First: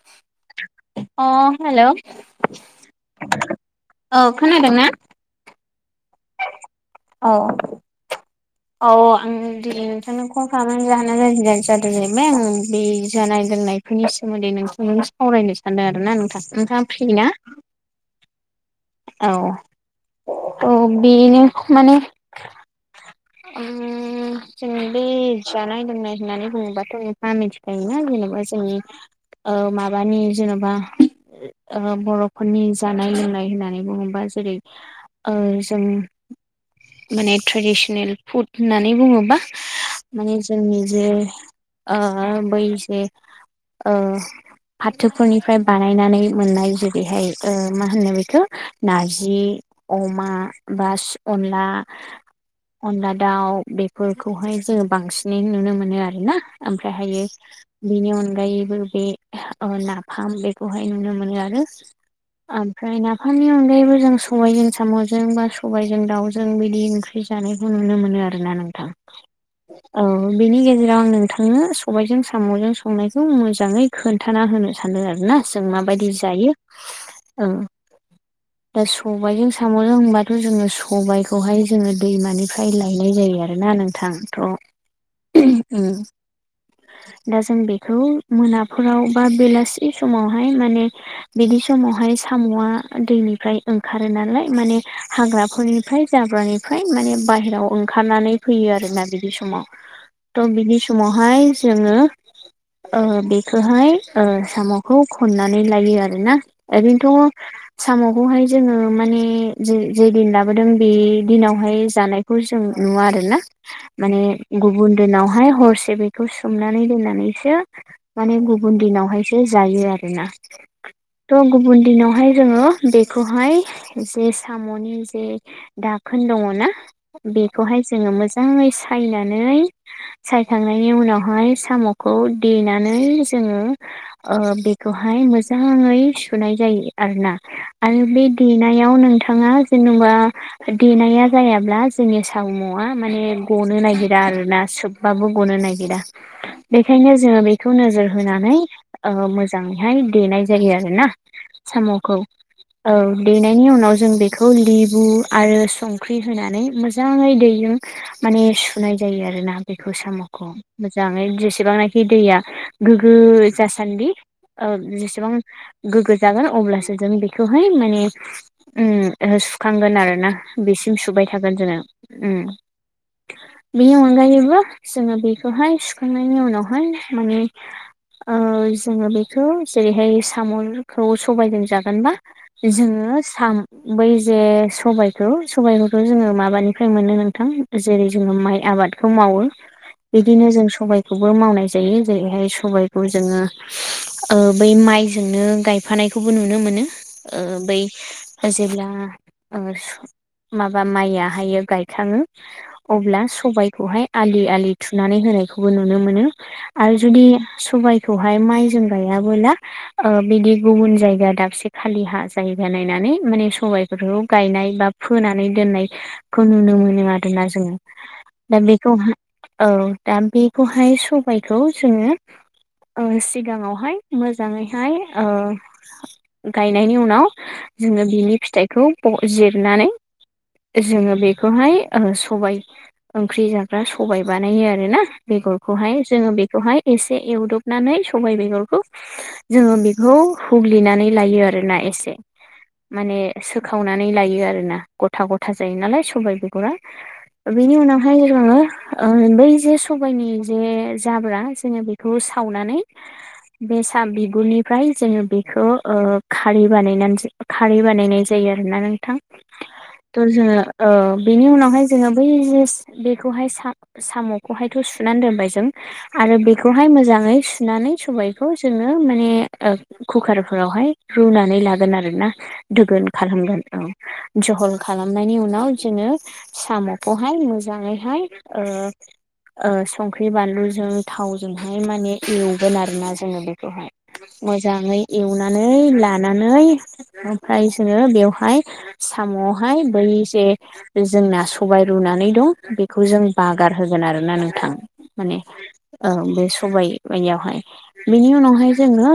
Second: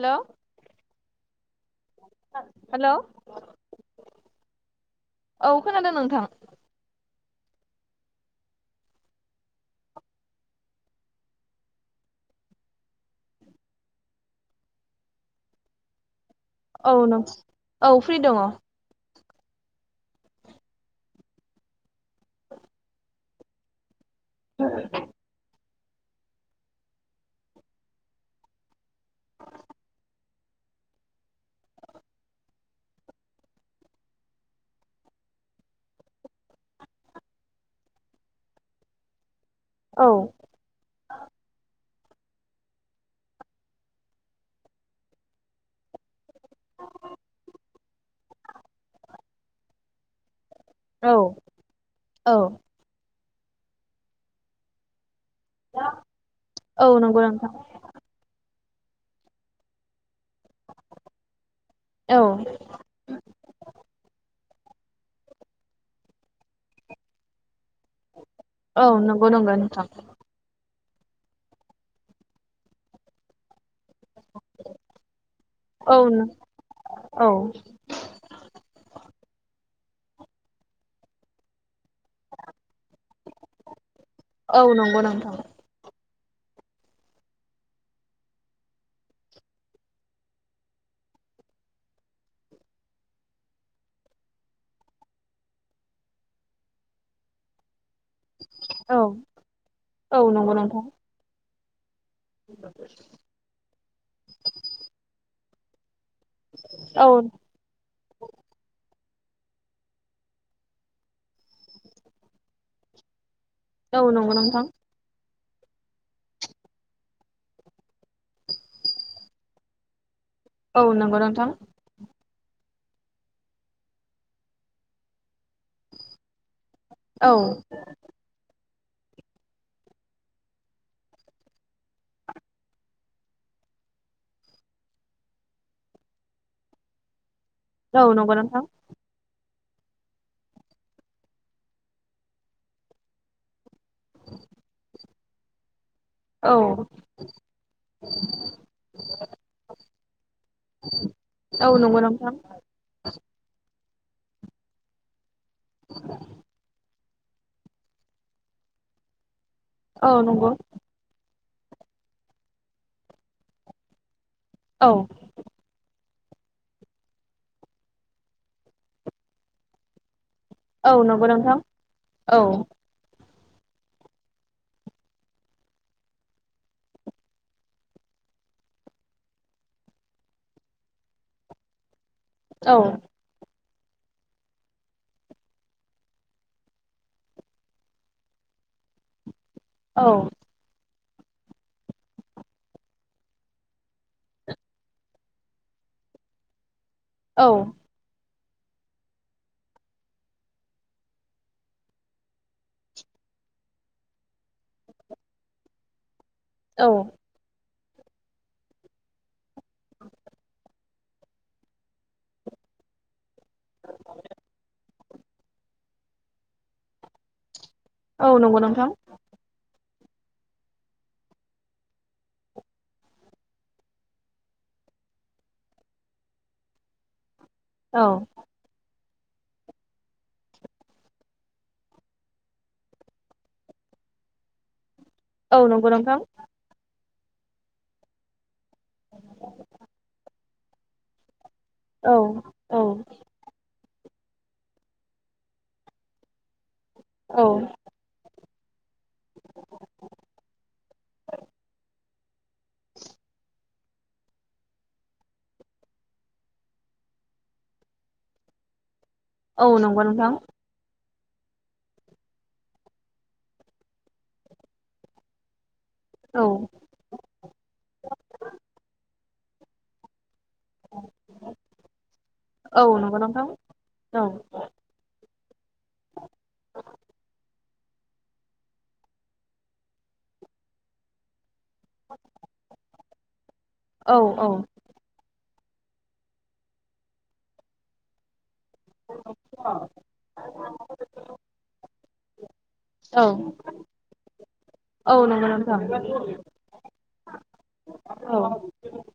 हेल' अ hello hello. औ खोनादों ना? औ खोनादों नोंथां। औ। औ आं नोंथांनो कल खालामो जाहोना ज जादों जाहैबाय बे जानाय लोंनाय बेनि सोमोन्दै नोंस सावरायनो सानदों आरो ना नोंथां। नोंथाङा औ फ्रि न ना औ फ्रि दङ। औ औ बेनो माने [unintelligible] फ नाय लोंनाय होननानै बुङोबाथ' नों म मिथिखायोना जेनेबा जोंनि औ माबानि जेन'बा बर'फोरनि जानाय लोंनाय होननानै बुङोबा जेरै ओ जों माने ट्रेडिसनेल फुद होननानै बुङोबा औ माने जोंनि जे ओ बै [unintelligible] ओ फाथोफोरनिफ्राय बानायनानै मोननाय जेरैहाय मा होनो बेखौ नारजि अमा बा औ अनला अनला दाउ बेफोरखौहाय जोङो बांसिन नुनो मोनो आरो ना औ नंगौ ओमफ्रायहायो नोंथां बेनि अनगायैबो बे ओ नाफाम बेखौहाय नुनो मोनो आरो। औ ओमफ्राय नाफामनि अनगायैबो जों सबायाइजों साम'जों बा सबायाइजों दाउजों बिदि ओंख्रि जानाय नुनो मोनो आरोना औ नोंथां नंगौ नंगौ नोंथां औ बेनि गेजेराव आं नोंथांनो सबायजों साम'जों संनायखौ मोजाङै खोन्थाना होनो सानदों आरोना जों औ माबायदि जायो औ ओं दा सबायाइजों साम'जों होनबाथ' जोङो सबायखौहाय जोङो दैमानि मफ्राय लायनाय जायो आरोना नोंथां। औ नंगौ नोंथां। ओम दा जों बेखौ मोनाफोराव बा बेलासि समावहाय माने बिदि समावहाय साम'आ दैनिफ्राय ओंखारो नालाय माने हाग्राफोरनि मफ्राय जाब्रानिफ्राय माने बाहेरायाव ओंखारनानै फैयो औ आरोना बिदि समाव औ थ' नंगौ बिदि नोंथां समावहाय जोङो ओ बेखौहाय ओ साम'खौ खननानै लायो आरोना। औ ओरैनो थ' साम'खौहाय जोङो माने ज जे दिन लाबोदों बे दिनावहाय जानाय जों नुवा आरोना औ माने नंगौ नोंथां गुबुन दनावहाय हरसे बेखौ सोमनानै दोननानैसो माने गुबुन दिनावहायसो जायो आरोना औ नंगौ थ' नोंथां गुबुन दिनावहाय जोङो बेखौहाय जे साम'नि जे दाखोन दङ ना। औ बेखौहाय जोङो मोजाङै सायनानै सायखांनायनि उनावहाय साम'खौ देनानै जोङो ओ बेखौहाय मोजाङै सुनाय जायो आरो ना। आरो औ बे नंगौ नोंथां देनायाव नोंथाङा जेनेबा देनाया जायाब्ला जोंनि सावम'आ माने गनो नागिरा आरोना सोबबाबो गनो नागिरा। औ बेखायनो जोङो बेखौ नोजोर होनानै ओ मोजाङैहाय देनाय जा जायो आरोना औ नंगौ साम'खौ। नोंथां औ देनायनि उनाव जों बेखौ लेबु आरो संख्रि होनानै मोजां मोजाङै दैजों माने सुनाय जायो आरोना बेखौ औ साम'खौ। नंगौ मोजाङै जेसेबांनाखि दैया गोग्गो जासान्दि। औ जेसेबां गोग्गो जागोन अब्लासो जों बेखौहाय माने सुखांगोन आरो ना। औ बेसिम नंगौ सुबाय थागोन नोंथां जोङो औ उम बेनि अनगायैबो जोङो बेखौहाय सुखांनायनि उनावहाय माने जोङो बेखौ जेरैहाय साम'खौ सबायजों जागोनबा औ जोङो साम बै जे सबायाइखौ सबायखौथ' जोङो माबानि मोनो नोंथां जेरै जोङो माइ आबादखौ मावो औ बिदिनो जों सबाय बे खौबो मावनाय जायो जेरैहाय सबायखौ जोङो ओ बै माइजोंनो गायफानायखौबो नुनो मोनो। ओ बै जेब्ला माबा माइआ हायो गायखाङो अब्ला सबायखौहाय आलि आलि थुनानै होनायखौबो नुनो मोनो। औ आरो जुदि सबायखौहाय माइजों गायाबोला ओ बिदि गुबुन जायगा दाबसे खालि हा जायगा नायनानै माने सबायफोरखौ गायनाय बा फोनानै दोननायखौ नुनो मोनो आरोना जोङो औ नंगौ दा नोंथां बेखौ औ दा बेखौहाय सबायखौ जोङो औ सिगाङावहाय मोजाङैहाय ओ गायनायनि उनाव औ जोङो बिनि फिथाइखौ जिरनानै जोङो बेखौहाय सबाय ओंख्रि जाग्रा सबाय बानायो आरो ना। औ नंगौ बेगरखौहाय नोंथां जोङो बेखौहाय एसे एवदबनानै सबाय बेगरखौ जोङो बेखौ हुग्लिनानै लायो आरोना एसे। औ औ माने सोखावनानै लायो आरोना गथा गथा जायो नालाय सबायाइ बेगरा। औ बिनि उन हाय जोङो ओ बै जे सबायनि जे जाब्रा जोङो बेखौ सावनानै बेसा बिगुरनिफ्राय जोङो बेखौ ओ खारै बानायनानै [unintelligible] खारै बानायनाय जायो आरोना नोंथां औ नंगौ थ' नोंथां जोङो ओ बेनि उनावहाय जोङो बै बेखौहाय सा साम'खौहायथ' सुनानै दोनबाय जों आरो औ बेखौहाय मोजाङै सुनानै सबायखौ जोङो माने कुकारफोरावहाय रुनानै लागोन आरो ना औ दोगोन नंगौ नोंथां खालामहगोन औ जझल खालामनायनि उनाव जोङो साम'खौहाय मोजाङैहाय ओ ओ संख्रि बानलुजों थावजोंहाय माने एवगोन आरोना जोङो बेखौहाय औ औ मोजां मोजाङै एवनानै लानानै ओमफ्राय जोङो बेवहाय साम'आवहाय बै जे जोंना सबाय रुनानै दं बे खौ जों औ बागार होगोन आरोना नोंथां औ माने नंगौ नोंथां बे स सबाय आवहाय बेनि औ उनावहाय जोङो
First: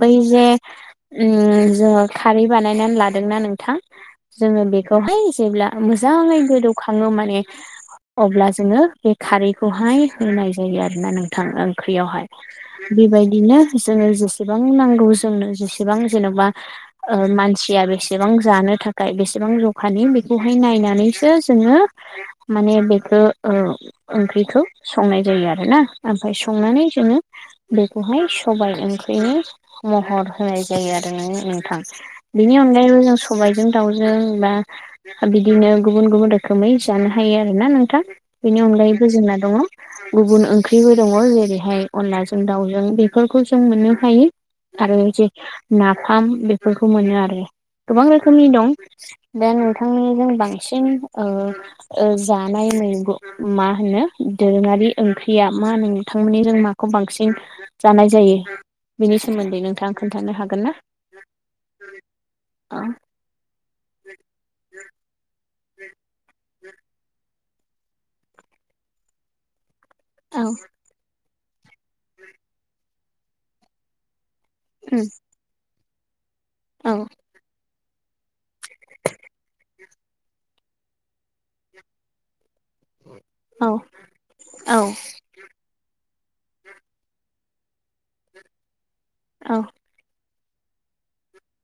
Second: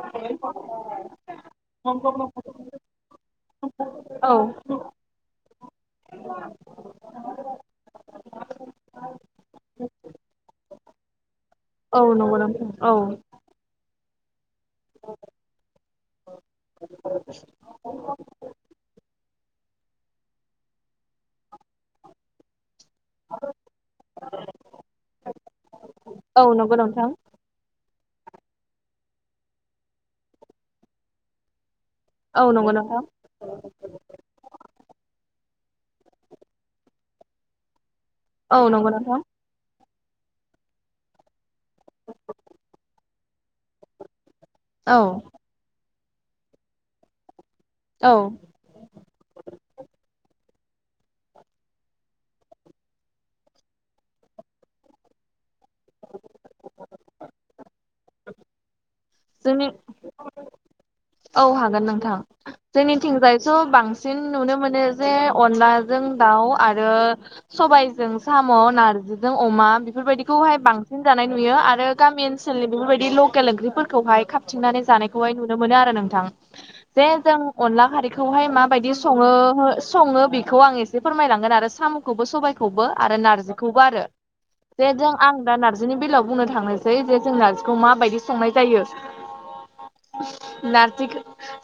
बै जे उम जो खारै बा बनायना लादोंना नोंथां औ जोङो बे वहाय जेब्ला मोजाङै गोदौखाङो माने अब्ला जोङो बे खारैखौहाय होनाय जायो आरोना नोंथां औ ओख्रियावहाय नंगौ नोंथां औ बेबायदिनो जोङो जे सेबां नांगौ जोंनो जेसेबां जेनेबा मानसिया बेसेबां जानो थाखाय बेसेबां ज खानि बेखौहाय नायनानैसो जोङो माने बे ओ ओंख्रिखौ संनाय जायो आरो ना ओमफफ्राय औ नंगौ संनानै नोंथां जोङो बेखौहाय सबाय ओंख्रिनो महर होनाय जायो आरोनो नोंथां। औ बेनि नंगौ अनगायैबो नोंथां जों सबायजों दाउजों बा बिदिनो गुबुन गुबुन रोखोमै जानो हायो आरो ना नोंथां औ बेनि नंगौ अनगायैबो नोंथां जेंना दङ गुबुन ओंख्रिबो दङ जेरैहाय अनलाजों दाउजों बेफोरखौ जों मोननो हायो। आरो औ जे नाफाम बेफोरखौ मोनो आरो गोबां औ रोखोमनि दं। दा नोंथांनिजों बांसिन ओ ओ जानाय मैगं मा होनो दोरोङारि ओंख्रिया मा नोंथांमोननि जों माखौ बांसिन जानाय जायो। बेनि सोमोन्दै जोंनि नोंथाङा खोन्थानो हागोन ना। औ हागोन नोंथां औ जोंनिथिंजायस' बांसिन नुनो मोनो जे अनलाजों दाउ आरो सबायजों साम' नारजिजों अमा औ बेफोरबायदिखौहाय बांसिन जानाय नुयो आरो गामि ओनसोलनि बेफोरबायदि लकेल ओंख्रिफोरखौहाय हथिंनानै जानायखौहाय नुनो मोनो आरो नोंथां औ जे जों अनला खारैखौहाय माबायदि सो सङो बेखौ आं एसे फोरमायलांगोन आरो साम' खौबो सबायखौबो आरो औ नारजिखौबो आरो औ बेे जों आं दा नार्जिनि बेलायाव बुंनो थांनोसै जे जों नार्जिखौ माबायदि संनाय जायो। औ। नारजिखौ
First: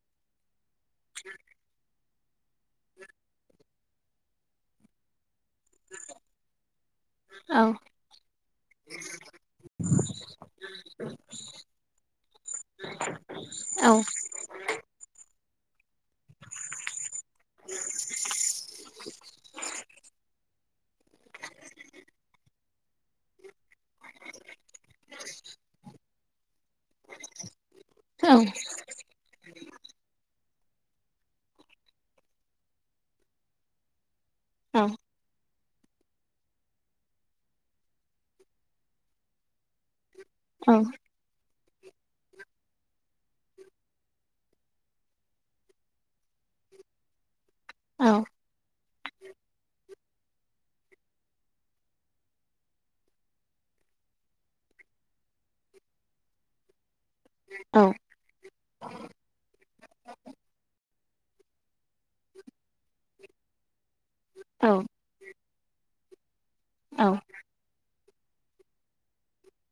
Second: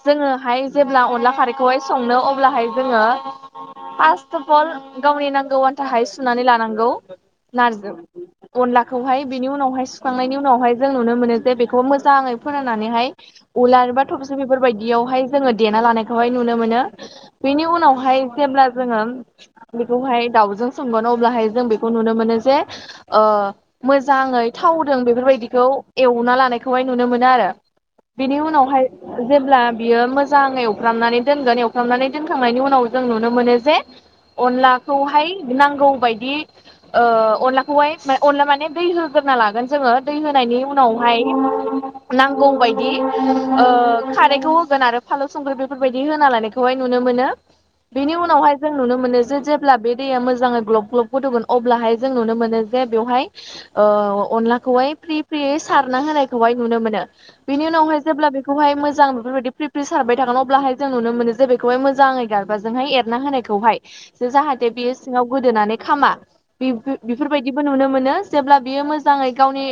जोङोहाय जेब्ला अनला खारैखौहाय संनो अब्लाहाय जोङो फास्ट अफल गावनि नांगौ थाखाय सुनानै लानांगौ नारजि अनलाखौहाय बेनि उनावहाय सुखांनायनि उनावहाय जों नुनो मोनो जे बेखौ मोजाङै फोराननानैहाय उलार बा थबसे बेफोरबायदियावहाय जोङो देना लानाय हाय नुनो मोनो बेनि उनावहाय जेब्ला जोङो। बेखौहाय दाउजों सोमगोन अब्लाहाय जों बेखौ नुनो मोनो जे मोजाङै थावदों बेफोरबायदिखौ एवना लानायखौहाय नुनो मोनो आरो। औ औ बिनि उनावहाय जेब्ला बियो मोजाङै एवनानै दोनगोन एवखबनानै दोनखांनायनि उनाव जों नुनो मोनो जे औ अनलाखौहाय नांगौ बायदि अनलाखौहाय अनला माने दै होग्रोना लागोन। जोङो दै होनायनि उनावहाय नांगौ बायदि खारैखौ होगोन आरो फालौ संख्रि बेफोरबायदि होना लानायखौहाय नुनो मोनो। बेनि उनावहाय जों ों नुनो मोनो जे जेब्ला बे दैया मोजाङै ग्लब ग्लब गोदौगोन अब्लाहाय जों नुनो मोनो जे बेवहाय अनलाखौहाय फ्रि फ्रियै सारना होनायखौहाय नुनो मोनो बिनि उनावहाय जेब्ला बे बे खौहाय मोजां बेफोरबायदि प्रिप्रि सारबाय थागोन अब्लाहाय जों नुनो मोनो जे बेखौहाय मोजाङै गारबाजोंहाय एरना होनाय। खौहाय जाहाथे बेयो सिङाव गोदोनानै खामा बेफोर बायदि बोनुनो मोनो जेब्ला बियो मोजाङै गावनि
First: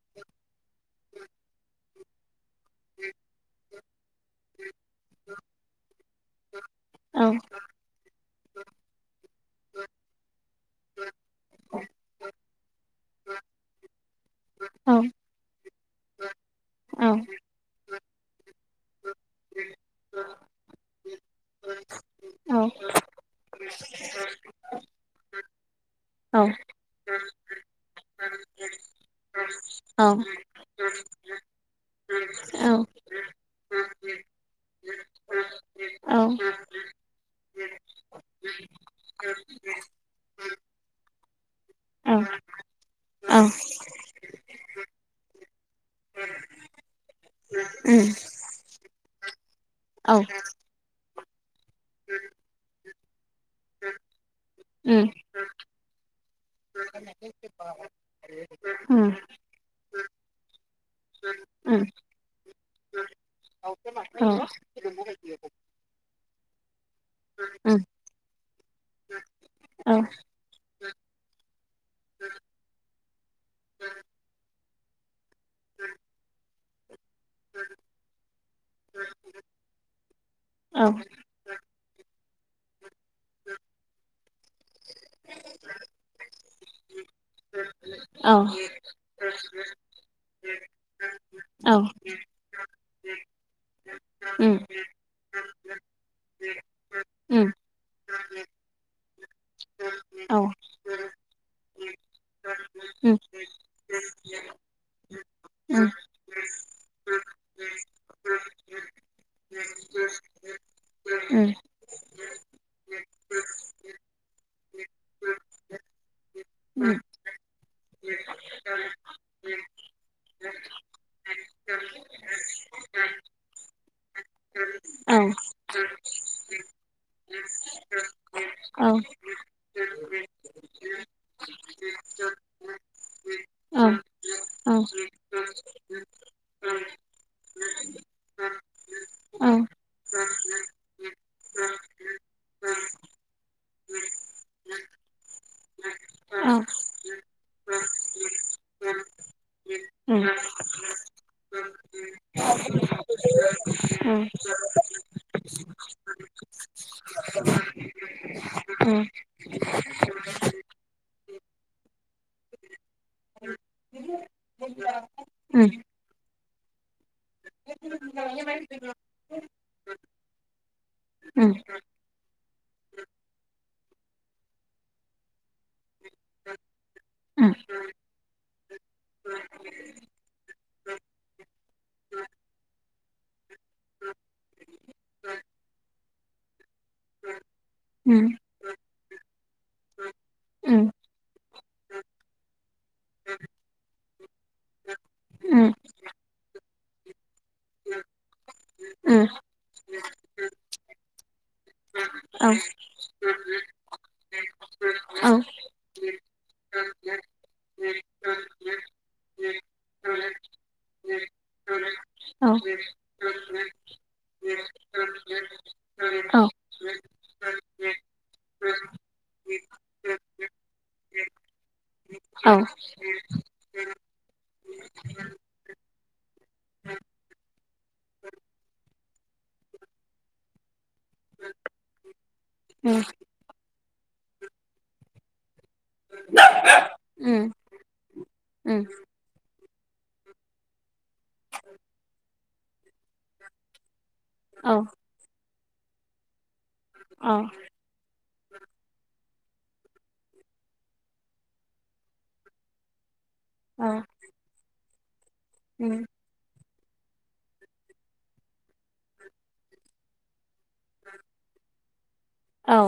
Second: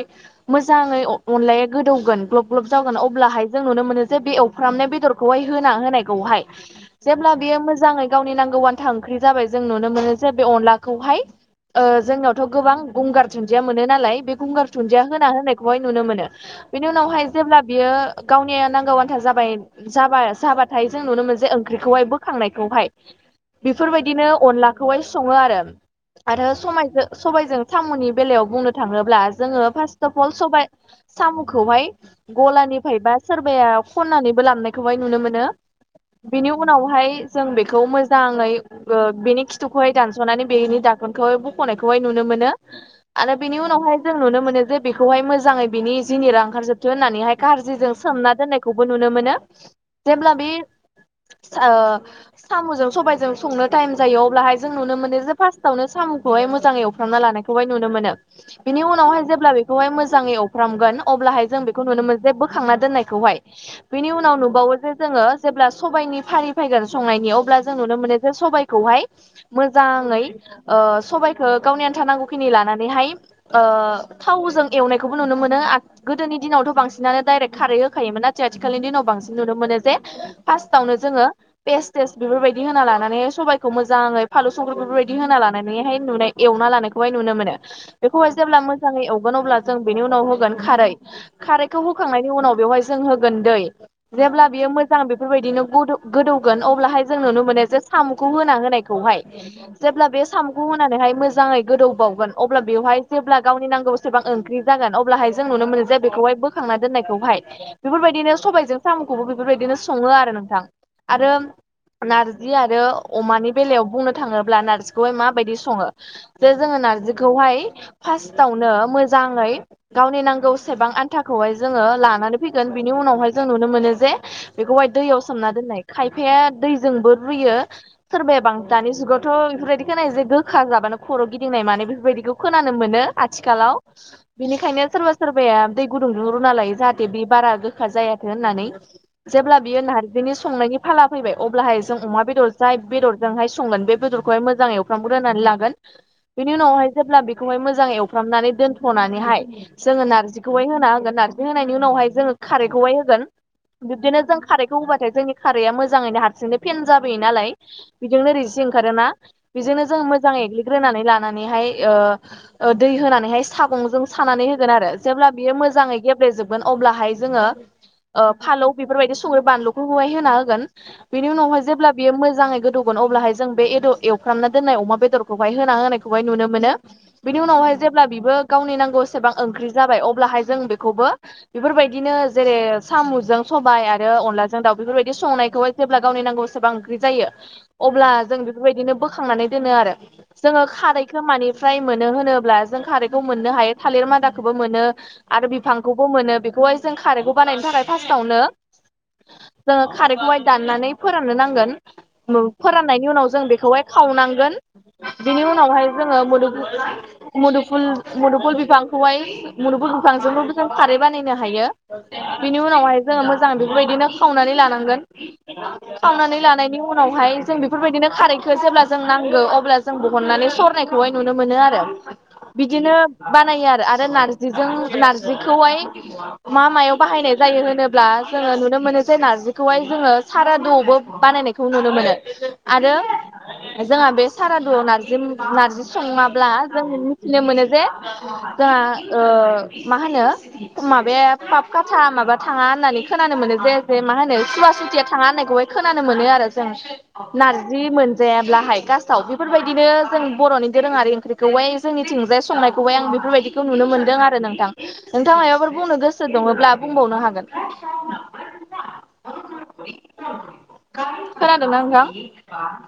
मोजाङै अनलायि गोदौगोन ग्लब ग्लब जागोन अब्लाहाय जों नुनो मोनो। जों बे एवफ्रामनाय बेदरखौहाय होना होनायखौहाय जेब्ला बियो मोजाङै गावनि नांगौ आन्था ओंख्रि जाबाय जों नुनो मोनो जे बे अनलाखौहाय ओ जोंनावथ' गोबां गंगार दुनन्दिया मोनो नालाय बे गंगार दुनदिया होना होनायखौहाय नुनो मोनो। बिनि उनावहाय जेब्ला बियो गावनिया नांगौ आन्था जाबाय जाबा जाबाथाय जों नुनो मोन जे ओंख्रिखौहाय बो खांनायखौहाय बेफोरबायदिनो अनलाखौहाय सङो आरो आरो समायजों सबाइजों थामुनि बेलायाव बुंनो थाङोब्ला जोङो औ फार्स्ट अफ अल सबाइ साम'खौहाय गलानिफ्राय बा सोरबाया खननानैबो ललामनायखौहाय नुनो मोनो। औ बिनि उनावहाय जों बेखौ मोजाङै बेनि खिथुखौहाय दानस'नानै बेनि दाखोनखौहाय बख'नायखौहाय नुनो मोनो। आरो बिनि उनावहाय जों नुनो मोनो जे बेखौहाय मोजाङै बिनि जिनिरा ओंखारजोब होननानैहाय गाजिजों सोमना दोननायखौबो नुनो मोनो। जेब्ला बे साम'जों सबायजों संनो टाइम जायो अब्लाहाय जों नुनो मोनो जे फार्स्टावनो साम'खौहाय मोजाङै एवफ्रामना लानायखौहाय नुनो मोनो बिनि उनावहाय जेब्ला बे खौहाय मोजाङै अवफ्रामगोन अब्लाहाय जों बेखौ नुनो मोन जे बोखांना दोननायखौहाय। बिनि औ उनाव नुबावो जे जोङो जेब्ला सबाइनि फारि फैगोन संनायनि अब्ला जों नुनो मोनो जे सबाइ खौहाय उम मोजाङै सबाइखौ गावनि आन्था नांगौखिनि लानानैहाय। थावजों एवनायखौबो नुनो मोनो गोदोनि दिनावथ' बांसिन बिसिनानो दडाइरेक्ट खारै होखायोमोन नाथाय आथिखालनि दिनाव बांसिन नुनो मोनो जे फार्स्टआवनो जोङो पेस् टेस् बेफोरबायदि होना लानानै सबाइखौ मोजाङै फालु संख्रि बेफोरबायदि होना लानानैहाय नुनाय एवना लानायखौहाय नुनो मोनो। औ बेखौहाय जेब्ला मोजाङै एवगोन अब्ला जों बेनि उनाव होगोन खारै खारैखौ होखांनायनि उनाव बेवहाय जों होगोन दै उम जेब्ला बियो मोजां बेफोरबायदिनो गोदौ गोदौगोन अब्लाहाय जों उम नुनो मोनो जे साम'खौ होना होनायखौहाय। जेब्ला बे औ सामु होनानैहाय मोजाङै गोदौबावगोन अब्ला बेवहाय उम जेब्ला गावनि नांगौ। बेसेबां ओंख्रि जागोन अब्लाहाय जों औ उम नुनो मोनो जे औ बेखौहाय बोखांना दोन्नायखौहाय बेफोरबायदिनो सबायजों साम'खौबो बेफोरबायदिनो सङो आरो नोंथां। उम आरो उम नार्जि आरो अमानि बेलायाव बुंनो थाङोब्ला नार्जिखौहाय माबायदि सङो। जे जोङो उम औ नारजिखौहाय फार्स्टावनो मोजाङै गावनि नांगौ। बेसेबां आन्थाखौहाय जोङो लानानै फैगोन बिनि उनावहाय जों नुनो मोनो जे बेखौहाय दैयाव सोमना दोननाय खायफाया दैजोंबो रुयो सोरबाया बां औ औ उम दानि जुगावथ' बेफोरबायदि खोनायो जे गोखा जाबानो खर' गिदिंनाय माने बेफोरबायदिखौ खोनानो मोनो। आथिखालाव बिनिखायनो सोरबा सोरबाया दै गुदुंजों रुना लायो जाहाथे बे बारा गोखा जायाथों होननानै जेब्ला बियो नारजिनि संनायनि फाला फैबाय अब्लाहाय जों अमा बेदर जाय बेदरजोंहाय संगोन बेदर बेखौहाय मोजाङै एवफ्रामग्रोनानै लागोन। बेनि उम औ उनावहाय जेब्ला बेखौहाय मोजाङै एवफ्रामनानै दोनथ'नानैहाय जोङो औ नारजिखौहाय होना होगोन नार्जि होनायनि उनावहाय जोङो खारैखौहाय होगोन। बिबदिनो जों खारैखौ होबाथाय जोंनि खारैया मोजाङैनो हारसिंनो फेन जाबोयो नालाय। बेजोंनो ओरैसि ओंखारोना बेजोंनो जों मोजाङै एग्लिग्रोनानै लानानैहाय। दै होनानैहाय सागंजों सानानै होगोन आरो जेब्ला बियो मोजाङै गेब्लेेजोबगोन अब्लाहाय ज फालौ बेफोरबायदि संनि बानलु होना होगोन बेनि उनाव जेब्ला बेयो मोजाङै गोदौगोन अब्लाहाय जों बे एदर एवखामना दोननाय अमा बेदरखौ हाय होना होनायखौहाय नुनो मोनो बिनि उनावहाय जेब्ला बिबो गावनि नांगौसेबां ओंख्रि जाबाय अब्लाहाय जों बेखौबो बेफोरबायदिनो जेरै साम'जों सबाय आरो अनलाजों दाउ बेफोरबायदि संनायखौबो जेब्ला गावनि नांगौसेबां जायो अब्ला जों उम बेबायदिनो बोखांनानै दोनो आरो जोङो खारैखौ मानिफ्राय मोनो होनोब्ला जों खारैखौ मोननो हायो थालिर मादाखौबो मोनो आरो बिफांखौबो मोनो बेखौहाय जों खारै बानायनो थाखाय फार्स्टआवनो जोङो खारै गाइ दाननानै फोराननो नांगोन। फोराननायनि उनाव जों बेखौहाय खावनांगोन बिनि उनावहाय जोङो मुु मुफु मुदुफुल बिफां खौहाय मुदुफुल बिफां जों खारै बानायनो हायो बिनि उनावहाय जोङो मोजां बेफोरबायदिनो खावनानै लानांगोन। खावनानै लानायनि उनावहाय जों बेफोरबायदिनो खारैखौ जेब्ला जों नांगौ अब्ला जों बहननानै सरनायखौ खौहाय नुनो मोनो आरो बिदिनो बानाया आरो नारजिजों नारजिखौहाय मा मायाव बाहायनाय जायो होनोब्ला जोङो नुनो मोनो जे नारजिखौहाय जोङो साराद'आवबो बानायनाय खौ नुनो मोनो आरो जोंहा बे सारादुआव नारजिम नारजि सङाब्ला जों मिथिनो मोनो जे उम जोंहा मा होनो माबाया पापकाथा माबा थाङा होननानै खोनानो मोनो जे ओमफ्राय मा होनो औ सुवासुतिया थाङा होननायखौहाय खोनानो मोनो आरो जों औ नारजि जि मोनजायाब्लाहाय खासाव बेफोरबायदिनो जों बर'नि दोरोङारि ओंख्रिखौहाय जोंनिथिंजाय संनायखौहाय आं बेफोरबायदिखौ नुनो औ मोनदों आरो नोंथां नोंथां माबाफोर बुंनो उम गोसो गो दङब्ला बुंबावनो हागोन। खोनादों ना नोंथां? औ।